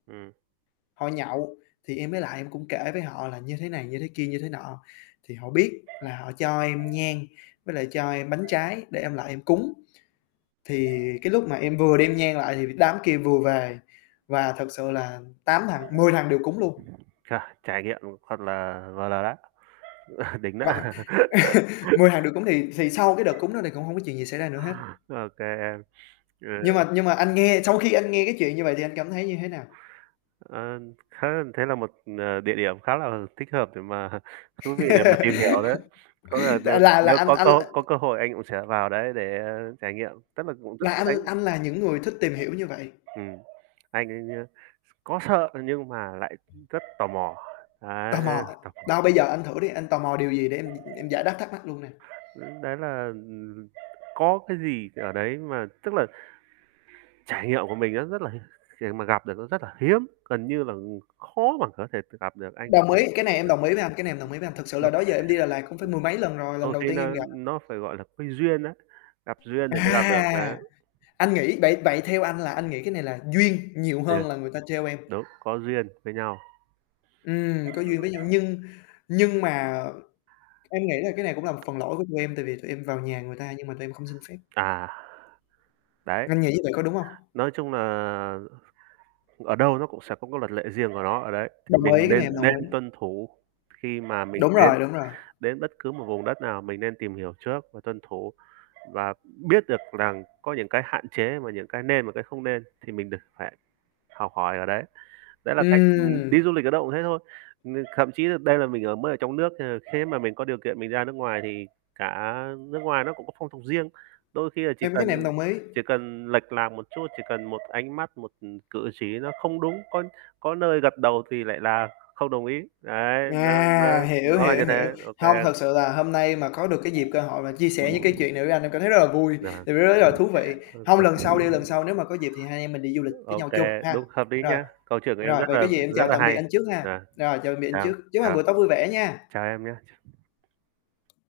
Ừm. Họ nhậu, thì em mới lại em cũng kể với họ là như thế này, như thế kia, như thế nọ, thì họ biết là họ cho em nhang với lại cho em bánh trái để em lại em cúng. Thì cái lúc mà em vừa đem nhang lại thì đám kia vừa về và thật sự là 8 thằng 10 thằng đều cúng luôn. Trời, trải nghiệm thật là vờ lờ đã. Đỉnh đó. Gọi 10 thằng đều cúng thì thì sau cái đợt cúng đó thì cũng hông có chuyện gì xảy ra nữa hết. OK em. Nhưng Ờ. mà nhưng mà anh nghe, sau khi anh nghe cái chuyện như vậy thì anh cảm thấy như thế nào? Ờ, anh [unintelligible] thế là một, à, địa điểm khá là thích hợp để mà thú vị để mà tìm hiểu đấy, có lẽ là T nêu là là nếu anh có anh có có cơ hội anh cũng sẽ vào đấy để, a, trải nghiệm, chắc là cũng rất Là anh [unintelligible] anh là những người thích tìm hiểu như vậy. Ừm. Anh anh, a, s có sợ nhưng mà lại rất tò mò, đấy, Tò mò, tò mò. đâu bây giờ anh thử đi, anh tò mò điều gì để em em giải đáp thắc mắc luôn nè. Ưm, đấy là, ừm, có cái gì ở đấy mà tức là trải nghiệm của mình nó rất là [unintelligible] để mà gặp được nó rất là hiếm, gần như là, ừm, khó mà có thể tự gặp được, anh [unintelligible] Đồng ý, cái này em đồng ý với anh, cái này em đồng ý với anh, thực sự là được. đó giờ em đi Đà Lạt cũng phải mười mấy lần rồi, lần Đôi đầu khi tiên em nó gặp. nó phải, gọi là, cái duyên á, gặp duyên thì mới gặp được, đấy. À! Anh nghĩ vậy vậy theo anh là anh nghĩ cái này là duyên nhiều Tuyệt. hơn là người ta trêu em. Đúng, có duyên với nhau. Ừm, có duyên với nhau Ừm. nhưng nhưng mà em nghĩ là cái này cũng là một phần lỗi của tụi em, tại vì tụi em vào nhà người ta nhưng mà tụi em không xin phép. À. Đấy. Anh nghĩ như vậy có đúng hông? Nói chung nà, ở đâu nó cũng sẽ có cái luật lệ riêng của nó ở đấy. Thì Đồng mình ý, cái này nên em đồng nên ý. tuân thủ khi mà mình Đúng đến rồi, đúng rồi. đến bất cứ một vùng đất nào mình nên tìm hiểu trước và tuân thủ và biết được rằng có những cái hạn chế và những cái nên và cái không nên thì mình được phải học hỏi ở đấy. Đấy là cách mà mình đi Ừm. du lịch ở đâu cũng thế thôi, ừm, thậm chí là đây là mình ở mới ở trong nước thế nên khế mà mình có điều kiện mình ra nước ngoài thì cả nước ngoài nó cũng có phong tục riêng, đôi khi là chỉ Em cái cần này em đồng ý. chỉ cần lệch lạc một chút, chỉ cần một ánh mắt, một, ừm, cử chỉ nó không đúng, có có nơi gật đầu thì lại là không đồng ý, đấy, nó nó À, hiểu, nó là như hiểu, hiểu. thế, OK Hông, em. thật sự là hôm nay mà có được cái dịp cơ hội mà chia sẻ những cái chuyện này với anh em cảm thấy rất là vui, Nà. [unintelligible] là thú vị. Hơi Hông, cực. lần sau đi, lần sau nếu mà có dịp thì hai anh em mình đi du lịch với OK, nhau chung ha. đúng, hợp lý Rồi. nha, câu chuyện của em Rồi, rất vậy có là gì em rất chào là tạm biệt hay anh trước ha. nà. Yeah, Rồi chào tạm biệt anh chào trước. Chúc anh chào buổi tối vui vẻ nha! chào em nhá. Ch